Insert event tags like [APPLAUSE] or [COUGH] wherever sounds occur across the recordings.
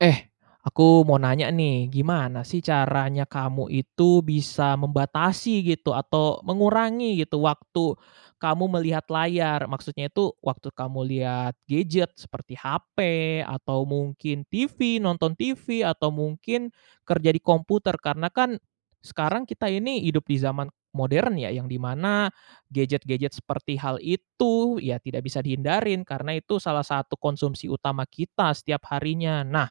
Eh, aku mau nanya nih gimana sih caranya kamu itu bisa membatasi gitu atau mengurangi gitu waktu, kamu melihat layar? Maksudnya itu waktu kamu lihat gadget seperti hape atau mungkin TV nonton TV atau mungkin, kerja di komputer karena kan, sekarang kita ini hidup di zaman, modern ya yang di mana gadget-gadget seperti hal itu ya tidak bisa dihindarin karena itu salah satu konsumsi utama kita setiap harinya. Nah,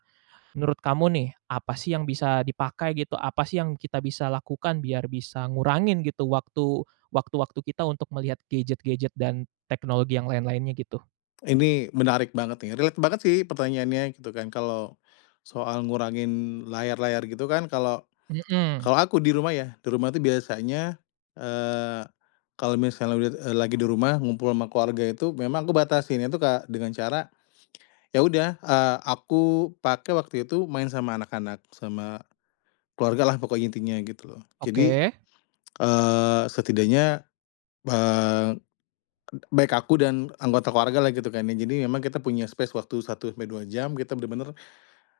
menurut kamu nih apa sih yang bisa dipakai gitu? Apa sih yang kita bisa lakukan biar bisa ngurangin gitu waktu waktu-waktu kita untuk melihat gadget-gadget dan teknologi yang lain-lainnya gitu? Ini menarik banget nih relate banget sih pertanyaannya gitu kan kalo, soal ngurangin layar-layar gitu kan kalau Mhm. kalau aku di rumah ya di rumah tuh biasanya, eee, kalo misalnya lag eee, lagi di rumah ngumpul ama keluarga itu memang aku batasin itu Kak dengan cara, ya udah, eee, aku pakai waktu itu main sama anak-anak sama, keluargalah pokoknya intinya gitu loh. Jadi, Oke. eee, setidaknya, eee, b baik aku dan anggota keluargalah gitu kan ya jadi emang kita punya space waktu 1 sampai 2 jam kita bener-bener,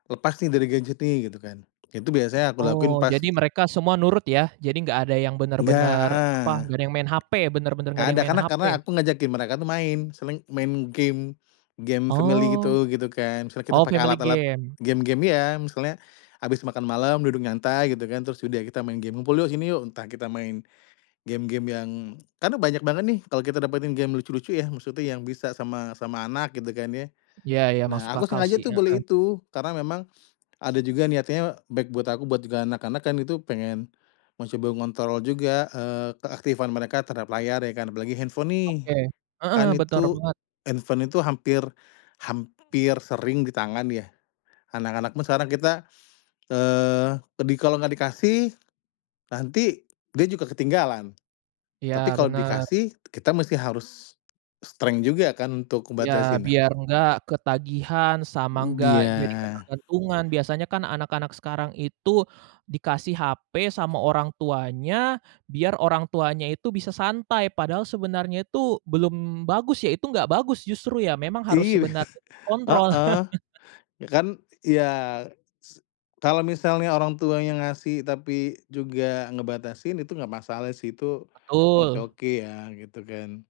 lepas nih dari gadget nih gitu kan. Itu biasanya aku lakuin Oh, pas jadi mereka semua nurut ya. Jadi gak ada yang Nggak, bener-bener heeh. apa gak ada yang main hape bener-bener gak Nggak ada yang ada main karena karena hape. aku ngajakin mereka tuh main misalnya main game game family Oh, gitu, gitu kan misalnya kita oh pakai family alat-alat game. game-game iya, misalnya, abis makan malam duduk nyantai gitu kan terus udah kita main game ngumpul yuk sini yuk entah kita main, game-game yang karena banyak banget nih kalau kita dapetin game lucu-lucu ya maksudnya yang bisa sama sama anak gitu kan ya. Iya iya Nah, masuk aku akal sengaja sih, tuh heeh. beli itu karena memang, ada juga niatnya baik buat aku buat juga anak-anak kan itu pengen, mencoba mengontrol juga, eee, keaktifan mereka terhadap layar ya kan? Apalagi handphone nih, Oke, heeh, kan bener itu, banget. handphone itu hampir hampir sering ditangan ya. Anak-anak pun sekarang kita, eee, ke di kalau gak dikasih, nanti dia juga ketinggalan, Iya, tapi kalau benar. dikasih kita mesti harus, strength juga kan untuk Iya, ngebatasinnya. biar gak ketagihan sama Mmm, gak jadi biar ketergantungan biasanya kan anak-anak sekarang itu, dikasih hape sama orang tuanya biar orang tuanya itu bisa santai padahal sebenarnya itu belum bagus ya itu nggak bagus justru ya memang harus Iya, sebenarnya [CHUCKLES] dikontrol. heeh, [LAUGHS] ya kan ya se kalau misalnya orang tuanya ngasih tapi juga ngebatasin itu gak masalah sih itu, oke Betul. oke ya gitu kan.